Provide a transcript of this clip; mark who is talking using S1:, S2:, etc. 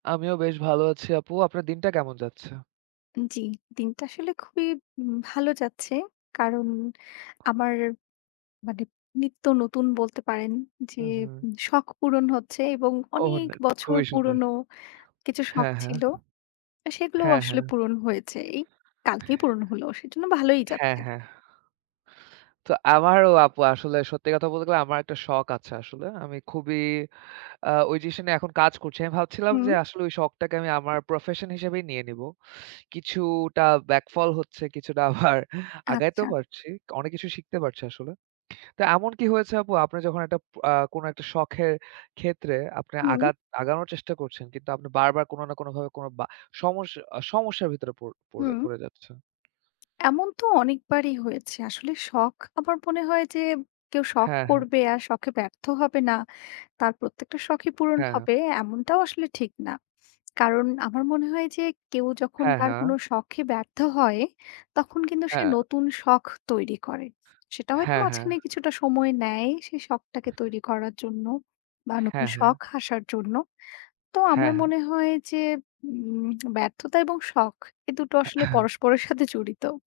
S1: আমিও বেশ ভালো আছি আপু। আপনার দিনটা কেমন যাচ্ছে?
S2: উ জি, দিনটা আসলে খুবই উম ভালো যাচ্ছে। কারণ আমার মানে নিত্য নতুন বলতে পারেন যে,
S1: উঁহু।
S2: উঁ শখ পূরণ হচ্ছে এবং
S1: ওহ!
S2: অনেক
S1: না,
S2: বছর
S1: খুবই সুন্দর।
S2: পুরনো কিছু শখ
S1: হ্যাঁ,
S2: ছিল,
S1: হ্যাঁ।
S2: আ সেগুলো
S1: হ্যাঁ,
S2: আসলে
S1: হ্যাঁ।
S2: পূরণ হয়েছে। এই কালকেই পূরণ হলো, সেজন্য ভালোই
S1: হ্যাঁ,
S2: যাচ্ছে।
S1: হ্যাঁ। তো আমারও আপু আসলে সত্যি কথা বলতে গেলে, আমার একটা শখ আছে আসলে। আমি খুবই আ ওই জিনিসটা নিয়ে এখন কাজ করছি। আমি ভাবছিলাম
S2: হুম।
S1: যে আসলে ওই শখটাকে আমি আমার প্রফেশন হিসেবেই নিয়ে নিব। কিছুটা ব্যাকফল হচ্ছে, কিছুটা আবার
S2: আচ্ছা।
S1: আগাইতেও পারছি। তো অনেক কিছু শিখতে পারছি আসলে। তা এমন কি হয়েছে আপু? আপনি যখন একটা পো আ কোন একটা শখের ক্ষেত্রে আপনি
S2: হুম।
S1: আগাত আগানোর চেষ্টা করছেন কিন্তু, আপনি বারবার কোনো না কোনভাবে কোনো বা সমস্য আ সমস্যার ভিতরে পড় পড়ে
S2: হুম।
S1: পড়ে যাচ্ছেন?
S2: এমন তো অনেকবারই হয়েছে। আসলে শখ আমার মনে হয় যে, কেউ শখ
S1: হ্যাঁ, হ্যাঁ।
S2: করবে আর শখে ব্যর্থ হবে না, তার প্রত্যেকটা শখই পূরণ
S1: হ্যাঁ।
S2: হবে, এমনটাও আসলে ঠিক না। কারণ আমার মনে হয় যে কেউ যখন
S1: হ্যাঁ,
S2: তার
S1: হ্যাঁ।
S2: কোনো শখে ব্যর্থ হয়, তখন কিন্তু সে
S1: হ্যাঁ।
S2: নতুন শখ তৈরি করে। সেটা হয়তো
S1: হ্যাঁ, হ্যাঁ।
S2: মাঝখানে কিছুটা সময় নেয়। সেই শখটাকে তৈরি করার জন্য বা নতুন
S1: হ্যাঁ, হ্যাঁ।
S2: শখ আসার জন্য। তো
S1: হ্যাঁ,
S2: আমার
S1: হ্যাঁ।
S2: মনে হয় যে, উম ব্যর্থতা এবং শখ এই দুটো আসলে পরস্পরের সাথে জড়িত।